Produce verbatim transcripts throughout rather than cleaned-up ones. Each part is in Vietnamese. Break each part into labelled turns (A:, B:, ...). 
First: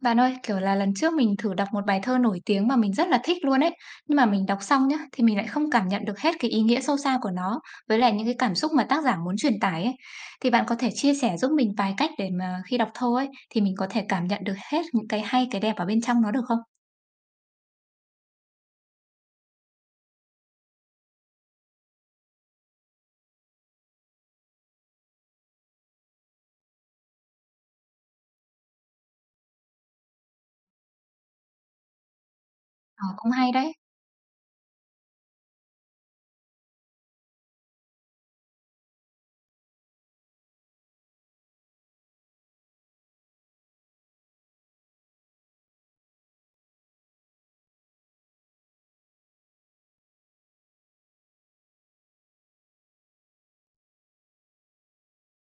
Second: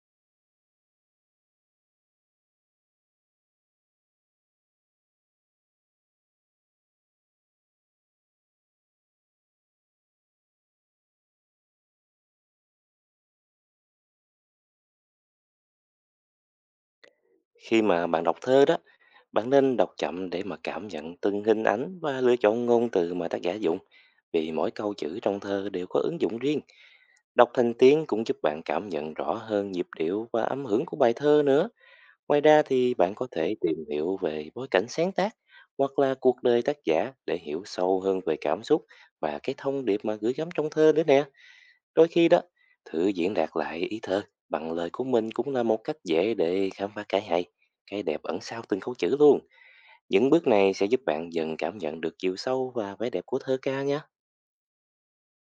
A: Bạn ơi, kiểu là, lần trước mình thử đọc một bài thơ nổi tiếng mà mình rất là thích luôn ấy, nhưng mà mình đọc xong nhá, thì mình lại không cảm nhận được hết cái ý nghĩa sâu xa của nó, với lại những cái cảm xúc mà tác giả muốn truyền tải ấy. Thì bạn có thể chia sẻ giúp mình vài cách để mà khi đọc thơ ấy, thì mình có thể cảm nhận được hết những cái hay, cái đẹp ở bên trong nó được không?
B: Khi mà bạn đọc thơ đó, bạn nên đọc chậm để mà cảm nhận từng hình ảnh và lựa chọn ngôn từ mà tác giả dùng. Vì mỗi câu chữ trong thơ đều có ứng dụng riêng. Đọc thành tiếng cũng giúp bạn cảm nhận rõ hơn nhịp điệu và âm hưởng của bài thơ nữa. Ngoài ra thì
A: Ờ,
B: bạn có
A: cũng hay
B: thể
A: đấy.
B: tìm hiểu về bối cảnh sáng tác hoặc là cuộc đời tác giả để hiểu sâu hơn về cảm xúc và cái thông điệp mà gửi gắm trong thơ nữa nè. Đôi khi đó, thử diễn đạt lại ý thơ bằng lời của mình cũng là một cách dễ để khám phá cái hay, cái đẹp ẩn sau từng câu chữ luôn. Những bước này sẽ giúp bạn dần cảm nhận được chiều sâu và vẻ đẹp của thơ ca nhé.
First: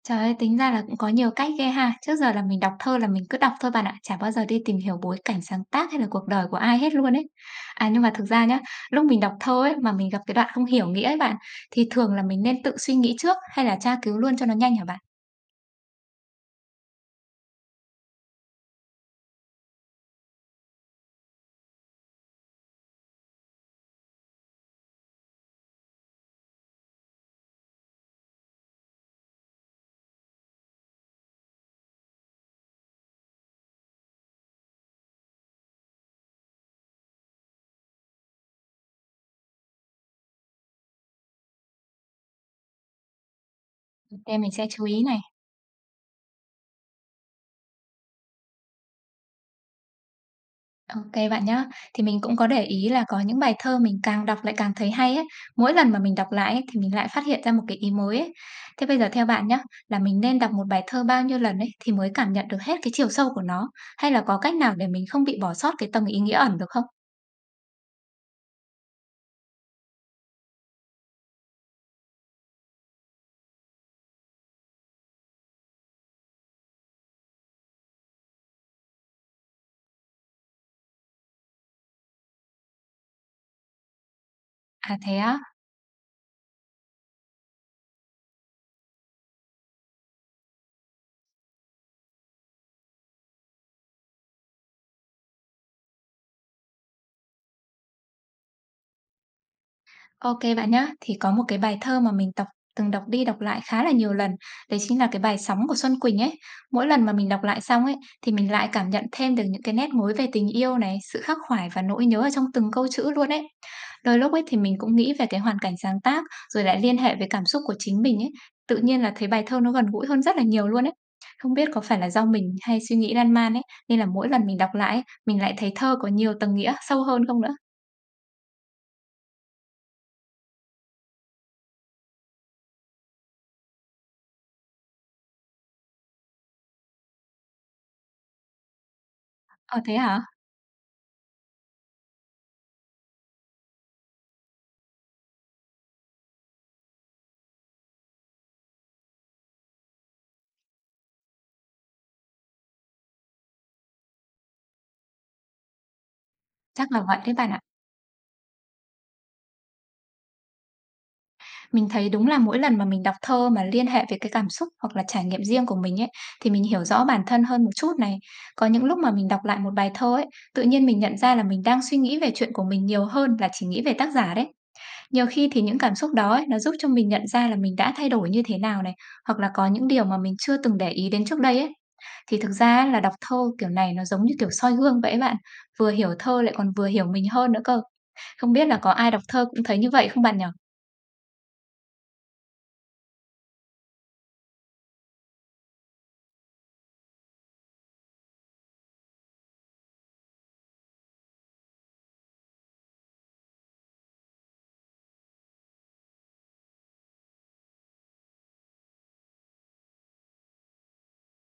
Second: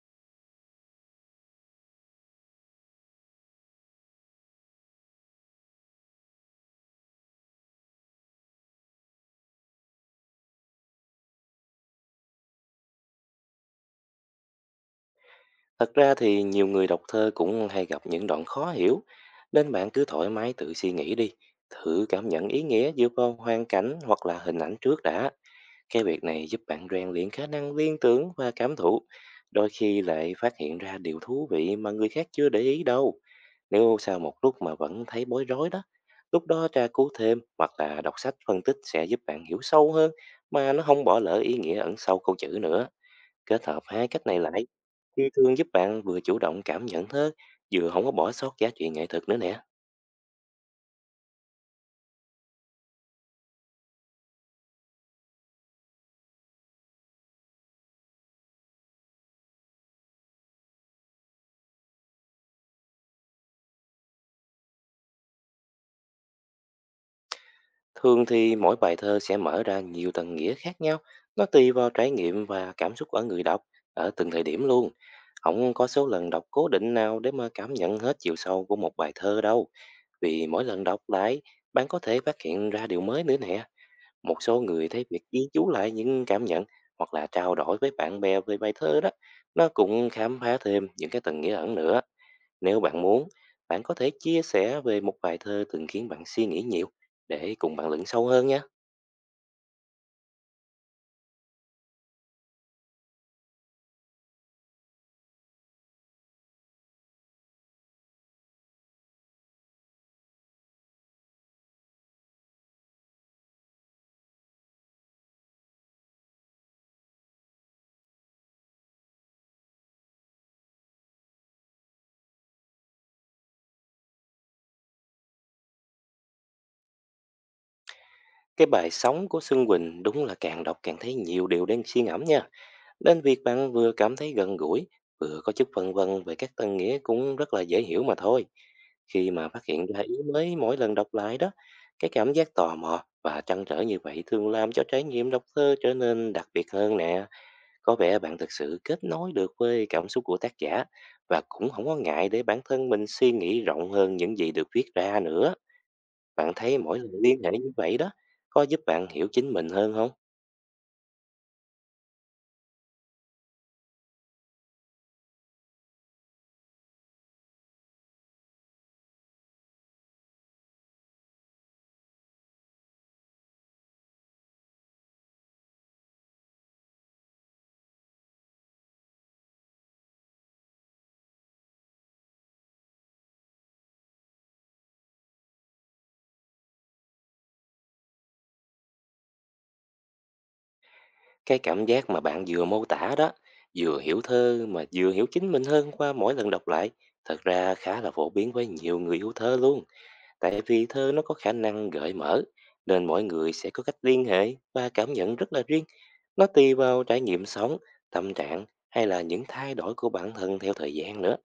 A: Trời ơi, tính ra là cũng có nhiều cách ghê ha. Trước giờ là mình đọc thơ là mình cứ đọc thôi bạn ạ, chả bao giờ đi tìm hiểu bối cảnh sáng tác hay là cuộc đời của ai hết luôn ấy. À, nhưng mà thực ra nhá, lúc mình đọc thơ ấy, mà mình gặp cái đoạn không hiểu nghĩa ấy bạn, thì thường là mình nên tự suy nghĩ trước hay là tra cứu luôn cho nó nhanh hả bạn?
B: Thật ra thì nhiều người đọc thơ cũng hay gặp những đoạn khó hiểu, nên bạn cứ thoải mái tự suy nghĩ đi, thử cảm nhận ý nghĩa dựa vào hoàn cảnh hoặc là hình ảnh trước đã. Cái việc này giúp bạn rèn luyện khả năng liên tưởng và cảm thụ, đôi khi lại phát hiện ra điều thú vị mà người khác chưa để ý đâu. Nếu sau một lúc mà vẫn thấy bối rối đó, lúc đó tra cứu thêm hoặc là đọc sách phân tích sẽ giúp bạn hiểu sâu hơn mà nó không bỏ lỡ ý nghĩa ẩn sau câu chữ nữa. Kết hợp hai cách
A: Đây
B: này
A: mình sẽ
B: lại
A: chú ý này.
B: thì thường giúp bạn vừa chủ động cảm nhận thơ, vừa không có bỏ sót giá trị nghệ thuật nữa nè.
A: OK bạn nhá. Thì mình cũng có để ý là có những bài thơ mình càng đọc lại càng thấy hay ấy, mỗi lần mà mình đọc lại ấy, thì mình lại phát hiện ra một cái ý mới ấy. Thế bây giờ theo bạn nhá, là mình nên đọc một bài thơ bao nhiêu lần ấy thì mới cảm nhận được hết cái chiều sâu của nó, hay là có cách nào để mình không bị bỏ sót cái tầng ý nghĩa ẩn được không?
B: Thường thì mỗi bài thơ sẽ mở ra nhiều tầng nghĩa khác nhau, nó tùy vào trải nghiệm và cảm xúc ở người đọc ở từng thời điểm luôn. Không có số lần đọc cố định nào để mà cảm nhận hết chiều sâu của một bài thơ đâu. Vì mỗi lần đọc lại, bạn có thể phát hiện ra điều mới nữa nè. Một số người
A: À
B: thấy
A: thế
B: việc
A: á?
B: ghi chú lại những cảm nhận hoặc là trao đổi với bạn bè về bài thơ đó, nó cũng khám phá thêm những cái tầng nghĩa ẩn nữa. Nếu bạn muốn, bạn có thể chia sẻ về một bài thơ từng khiến bạn suy nghĩ nhiều để cùng bạn lẫn sâu hơn nhé.
A: OK bạn nhá. Thì có một cái bài thơ mà mình đọc từng đọc đi đọc lại khá là nhiều lần, đấy chính là cái bài "Sóng" của Xuân Quỳnh ấy. Mỗi lần mà mình đọc lại xong ấy, thì mình lại cảm nhận thêm được những cái nét mối về tình yêu này, sự khắc khoải và nỗi nhớ ở trong từng câu chữ luôn ấy. Đôi lúc ấy thì mình cũng nghĩ về cái hoàn cảnh sáng tác, rồi lại liên hệ với cảm xúc của chính mình ấy, tự nhiên là thấy bài thơ nó gần gũi hơn rất là nhiều luôn ấy. Không biết có phải là do mình hay suy nghĩ lan man ấy, nên là mỗi lần mình đọc lại ấy, mình lại thấy thơ có nhiều tầng nghĩa sâu hơn không nữa?
B: Cái bài Sống của Xuân Quỳnh đúng là càng đọc càng thấy nhiều điều đang suy ngẫm nha. Nên việc bạn vừa cảm thấy gần gũi, vừa có chút phân vân về các tân nghĩa cũng rất là dễ hiểu mà thôi. Khi mà phát
A: Ờ,
B: hiện
A: thế
B: ra ý
A: hả?
B: mới mỗi lần đọc lại đó, cái cảm giác tò mò và trăn trở như vậy thường làm cho trải nghiệm đọc thơ trở nên đặc biệt hơn nè. Có vẻ bạn thực sự kết nối được với cảm xúc của tác giả và cũng không có ngại để bản thân mình suy nghĩ rộng hơn những gì được viết ra nữa. Bạn thấy
A: Chắc
B: mỗi
A: là
B: lần
A: vậy đấy
B: liên
A: bạn
B: hệ
A: ạ.
B: như vậy đó, có giúp bạn hiểu chính mình hơn không?
A: Mình thấy đúng là mỗi lần mà mình đọc thơ mà liên hệ với cái cảm xúc hoặc là trải nghiệm riêng của mình ấy, thì mình hiểu rõ bản thân hơn một chút này. Có những lúc mà mình đọc lại một bài thơ ấy, tự nhiên mình nhận ra là mình đang suy nghĩ về chuyện của mình nhiều hơn là chỉ nghĩ về tác giả đấy. Nhiều khi thì những cảm xúc đó ấy, nó giúp cho mình nhận ra là mình đã thay đổi như thế nào này, hoặc là có những điều mà mình chưa từng để ý đến trước đây ấy. Thì thực ra ấy, là đọc thơ kiểu này nó giống như kiểu soi gương vậy ấy bạn, vừa hiểu thơ lại còn vừa hiểu mình hơn nữa cơ. Không biết là có ai đọc thơ cũng thấy như vậy không bạn nhỉ?
B: Cái cảm giác mà bạn vừa mô tả đó, vừa hiểu thơ mà vừa hiểu chính mình hơn qua mỗi lần đọc lại, thật ra khá là phổ biến với nhiều người yêu thơ luôn. Tại vì thơ nó có khả năng gợi mở, nên mỗi người sẽ có cách liên hệ và cảm nhận rất là riêng. Nó tùy vào trải nghiệm sống, tâm trạng hay là những thay đổi của bản thân theo thời gian nữa.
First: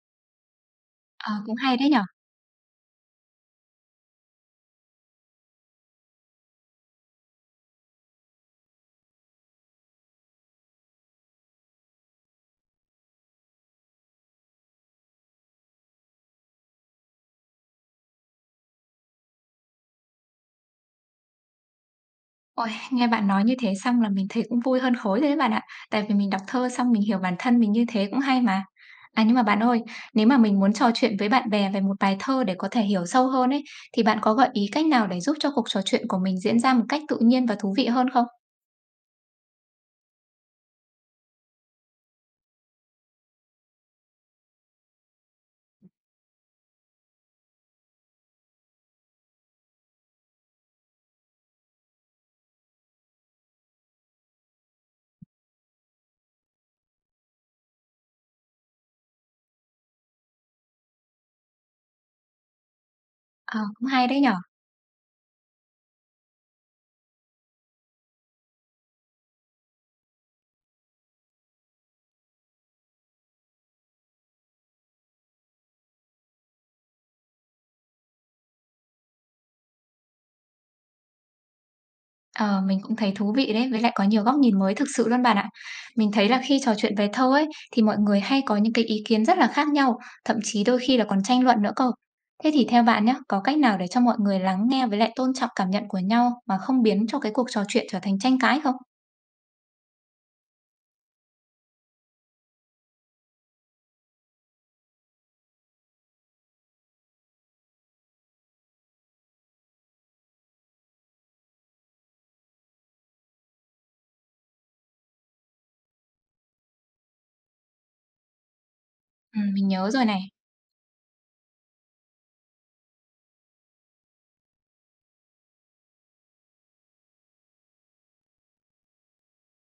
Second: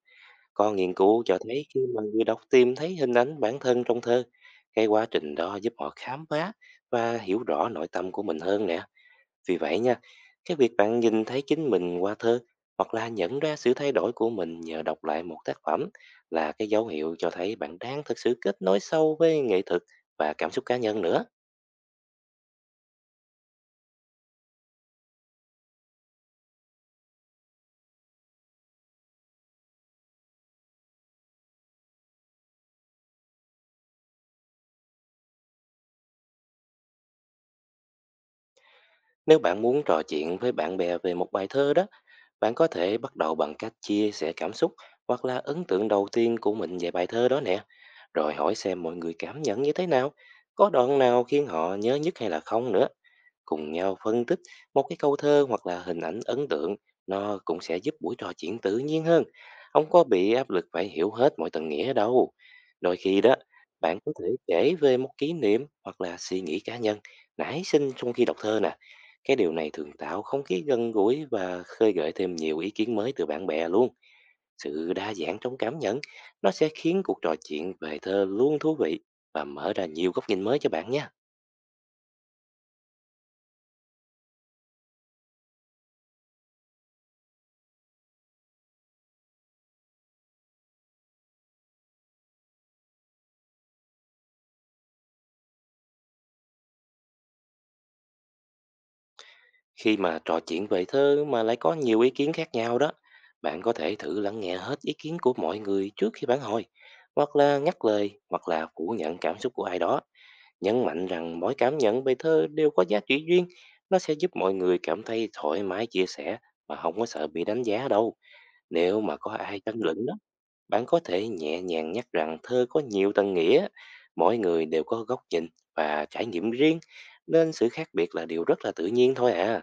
B: Có nghiên cứu
A: Ờ,
B: cho
A: cũng
B: thấy
A: hay
B: khi
A: đấy nhỉ?
B: mà người đọc tìm thấy hình ảnh bản thân trong thơ, cái quá trình đó giúp họ khám phá và hiểu rõ nội tâm của mình hơn nè, vì vậy nha, cái việc bạn nhìn thấy chính mình qua thơ hoặc là nhận ra sự thay đổi của mình nhờ đọc lại một tác phẩm là cái dấu hiệu cho thấy bạn đang thực sự kết nối sâu với nghệ thuật và cảm xúc cá nhân nữa.
A: Ôi, nghe bạn nói như thế xong là mình thấy cũng vui hơn khối rồi đấy bạn ạ. Tại vì mình đọc thơ xong mình hiểu bản thân mình như thế cũng hay mà. À, nhưng mà bạn ơi, nếu mà mình muốn trò chuyện với bạn bè về một bài thơ để có thể hiểu sâu hơn ấy, thì bạn có gợi ý cách nào để giúp cho cuộc trò chuyện của mình diễn ra một cách tự nhiên và thú vị hơn không?
B: Nếu bạn muốn trò chuyện với bạn bè về một bài thơ đó, bạn có thể bắt đầu bằng cách chia sẻ cảm xúc hoặc là ấn tượng đầu tiên của mình về bài thơ đó nè, rồi hỏi xem mọi người cảm nhận như thế nào, có đoạn nào khiến họ nhớ nhất hay là không nữa. Cùng nhau phân tích một cái câu thơ hoặc là hình ảnh ấn tượng, nó cũng sẽ giúp buổi trò chuyện tự nhiên hơn, không có bị áp lực phải hiểu hết mọi tầng nghĩa đâu. Đôi khi đó,
A: Ờ, cũng
B: bạn
A: hay
B: có
A: đấy
B: thể
A: nhở.
B: kể về một kỷ niệm hoặc là suy nghĩ cá nhân nảy sinh trong khi đọc thơ nè. Cái điều này thường tạo không khí gần gũi và khơi gợi thêm nhiều ý kiến mới từ bạn bè luôn. Sự đa dạng trong cảm nhận, nó sẽ khiến cuộc trò chuyện về thơ luôn thú vị và mở ra nhiều góc nhìn mới cho bạn nhé.
A: Ờ, mình cũng thấy thú vị đấy, với lại có nhiều góc nhìn mới thực sự luôn bạn ạ. Mình thấy là khi trò chuyện về thơ ấy thì mọi người hay có những cái ý kiến rất là khác nhau, thậm chí đôi khi là còn tranh luận nữa cơ. Thế thì theo bạn nhé, có cách nào để cho mọi người lắng nghe với lại tôn trọng cảm nhận của nhau mà không biến cho cái cuộc trò chuyện trở thành tranh cãi không?
B: Khi mà trò chuyện về thơ mà lại có nhiều ý kiến khác nhau đó, bạn có thể thử lắng nghe hết ý kiến của mọi người trước khi phản hồi, hoặc là ngắt lời, hoặc là phủ nhận cảm xúc của ai đó. Nhấn mạnh rằng mỗi cảm nhận về thơ đều có giá trị riêng, nó sẽ giúp mọi người cảm thấy thoải mái chia sẻ mà không có sợ bị đánh giá đâu. Nếu mà có
A: Ừ,
B: ai
A: mình
B: tranh
A: nhớ rồi
B: luận đó,
A: này.
B: bạn có thể nhẹ nhàng nhắc rằng thơ có nhiều tầng nghĩa, mỗi người đều có góc nhìn và trải nghiệm riêng, nên sự khác biệt là điều rất là tự nhiên thôi à.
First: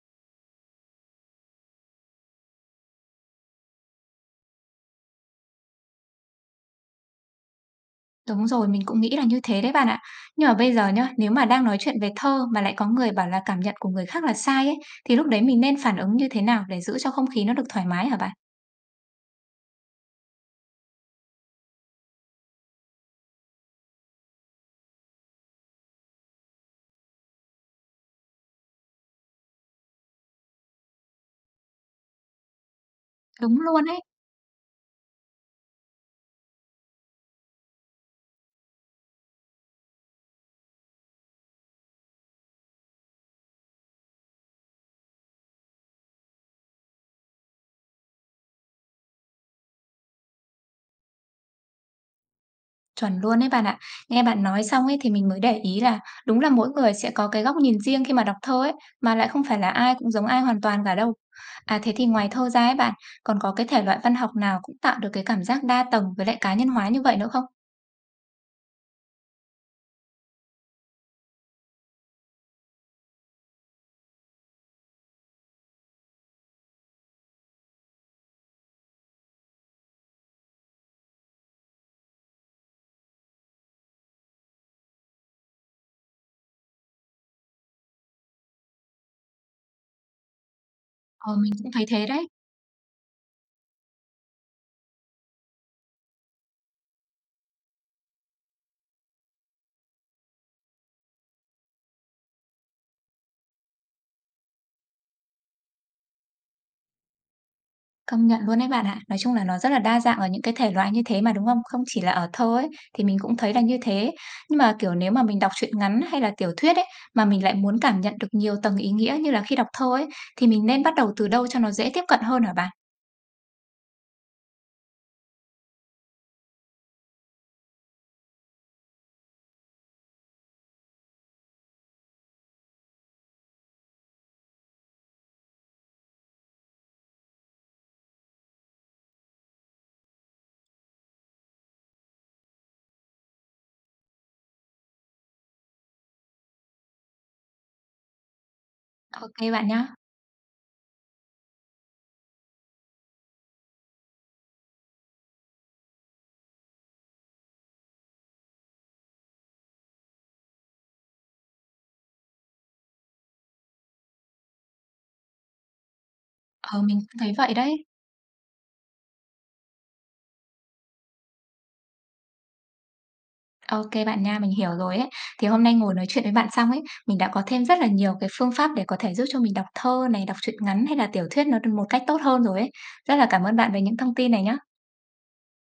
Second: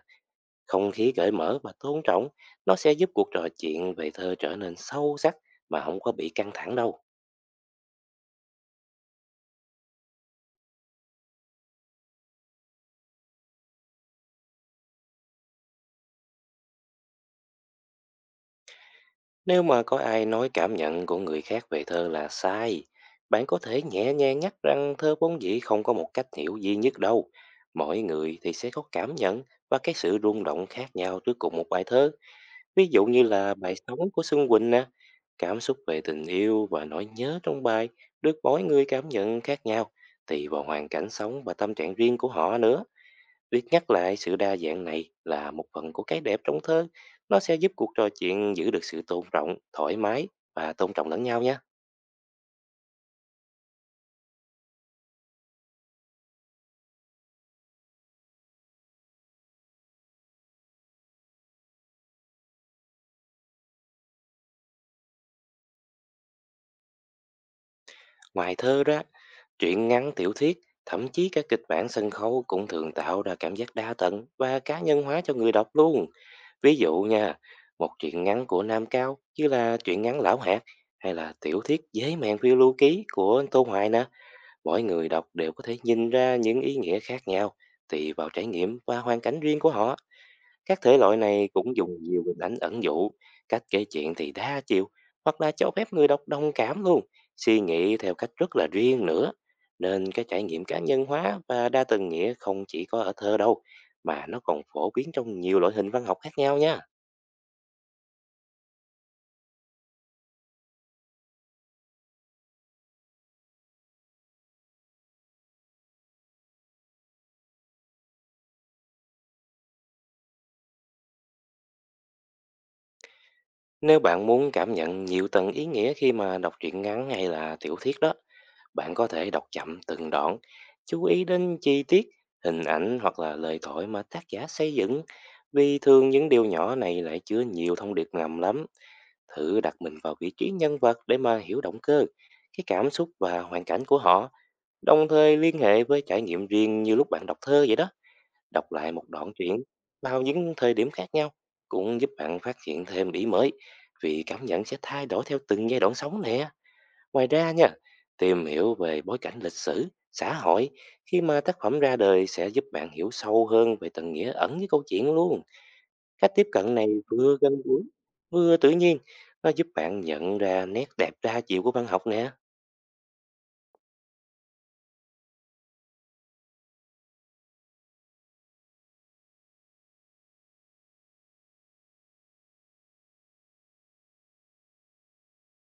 B: Không khí cởi mở và tôn trọng, nó sẽ giúp cuộc trò chuyện về thơ trở nên sâu sắc mà không có bị căng thẳng đâu.
A: Đúng rồi, mình cũng nghĩ là như thế đấy bạn ạ. Nhưng mà bây giờ nhá, nếu mà đang nói chuyện về thơ mà lại có người bảo là cảm nhận của người khác là sai ấy, thì lúc đấy mình nên phản ứng như thế nào để giữ cho không khí nó được thoải mái hả bạn?
B: Nếu mà có ai nói cảm nhận của người khác về thơ là sai, bạn có thể nhẹ nhàng nhắc rằng thơ vốn dĩ không có một cách hiểu duy nhất đâu. Mỗi người thì sẽ có cảm nhận và cái sự rung động khác nhau trước cùng một bài thơ. Ví dụ như là
A: Đúng
B: bài
A: luôn ấy.
B: Sống của Xuân Quỳnh nè, cảm xúc về tình yêu và nỗi nhớ trong bài được mỗi người cảm nhận khác nhau tùy vào hoàn cảnh sống và tâm trạng riêng của họ nữa. Việc nhắc lại sự đa dạng này là một phần của cái đẹp trong thơ. Nó sẽ giúp cuộc trò chuyện giữ được sự tôn trọng, thoải mái và tôn trọng lẫn nhau nhé.
A: Chuẩn luôn ấy bạn ạ. Nghe bạn nói xong ấy thì mình mới để ý là đúng là mỗi người sẽ có cái góc nhìn riêng khi mà đọc thơ ấy, mà lại không phải là ai cũng giống ai hoàn toàn cả đâu. À, thế thì ngoài thơ ra ấy bạn, còn có cái thể loại văn học nào cũng tạo được cái cảm giác đa tầng với lại cá nhân hóa như vậy nữa không?
B: Ngoài thơ ra, truyện ngắn, tiểu thuyết, thậm chí các kịch bản sân khấu cũng thường tạo ra cảm giác đa tận và cá nhân hóa cho người đọc luôn. Ví dụ nha, một truyện ngắn của Nam Cao như là truyện ngắn Lão Hạt hay là tiểu thuyết Dế mèn phiêu lưu ký của Tô Hoài nè. Mỗi người đọc đều có thể nhìn ra những ý nghĩa khác nhau tùy vào trải nghiệm và hoàn cảnh riêng của họ. Các thể loại
A: Ờ,
B: này
A: mình cũng
B: cũng
A: thấy
B: dùng
A: thế
B: nhiều
A: đấy.
B: hình ảnh ẩn dụ, cách kể chuyện thì đa chiều, hoặc là cho phép người đọc đồng cảm luôn, suy nghĩ theo cách rất là riêng nữa. Nên cái trải nghiệm cá nhân hóa và đa tầng nghĩa không chỉ có ở thơ đâu, mà nó còn phổ biến trong nhiều loại hình văn học khác nhau nha.
A: Công nhận luôn đấy bạn ạ. Nói chung là nó rất là đa dạng ở những cái thể loại như thế mà, đúng không? Không chỉ là ở thơ ấy, thì mình cũng thấy là như thế. Nhưng mà, kiểu, nếu mà mình đọc truyện ngắn hay là tiểu thuyết ấy, mà mình lại muốn cảm nhận được nhiều tầng ý nghĩa như là khi đọc thơ ấy, thì mình nên bắt đầu từ đâu cho nó dễ tiếp cận hơn hả bạn?
B: Nếu bạn muốn cảm nhận nhiều tầng ý nghĩa khi mà đọc truyện ngắn hay là tiểu thuyết đó, bạn có thể đọc chậm từng đoạn, chú ý đến chi tiết, hình ảnh hoặc là lời thoại mà tác giả xây dựng. Vì thường những điều nhỏ này lại chứa nhiều thông điệp ngầm lắm. Thử đặt mình vào vị trí nhân vật để mà hiểu động cơ, cái cảm xúc và hoàn cảnh của họ, đồng thời liên hệ với trải nghiệm riêng như lúc bạn đọc thơ vậy đó. Đọc lại một đoạn
A: OK
B: truyện
A: bạn nhá.
B: vào những thời điểm khác nhau cũng giúp bạn phát hiện thêm điểm mới vì cảm nhận sẽ thay đổi theo từng giai đoạn sống nè. Ngoài ra nha, tìm hiểu về bối cảnh lịch sử, xã hội khi mà tác phẩm ra đời sẽ giúp bạn hiểu sâu hơn về tầng nghĩa ẩn với câu chuyện luôn. Cách tiếp cận
A: Ờ,
B: này
A: mình cũng thấy
B: vừa
A: vậy
B: gần gũi,
A: đấy.
B: vừa tự nhiên, nó giúp bạn nhận ra nét đẹp đa chiều của văn học nè.
A: OK bạn nha, mình hiểu rồi ấy. Thì hôm nay ngồi nói chuyện với bạn xong ấy, mình đã có thêm rất là nhiều cái phương pháp để có thể giúp cho mình đọc thơ này, đọc truyện ngắn hay là tiểu thuyết nó được một cách tốt hơn rồi ấy. Rất là cảm ơn bạn về những thông tin này nhá.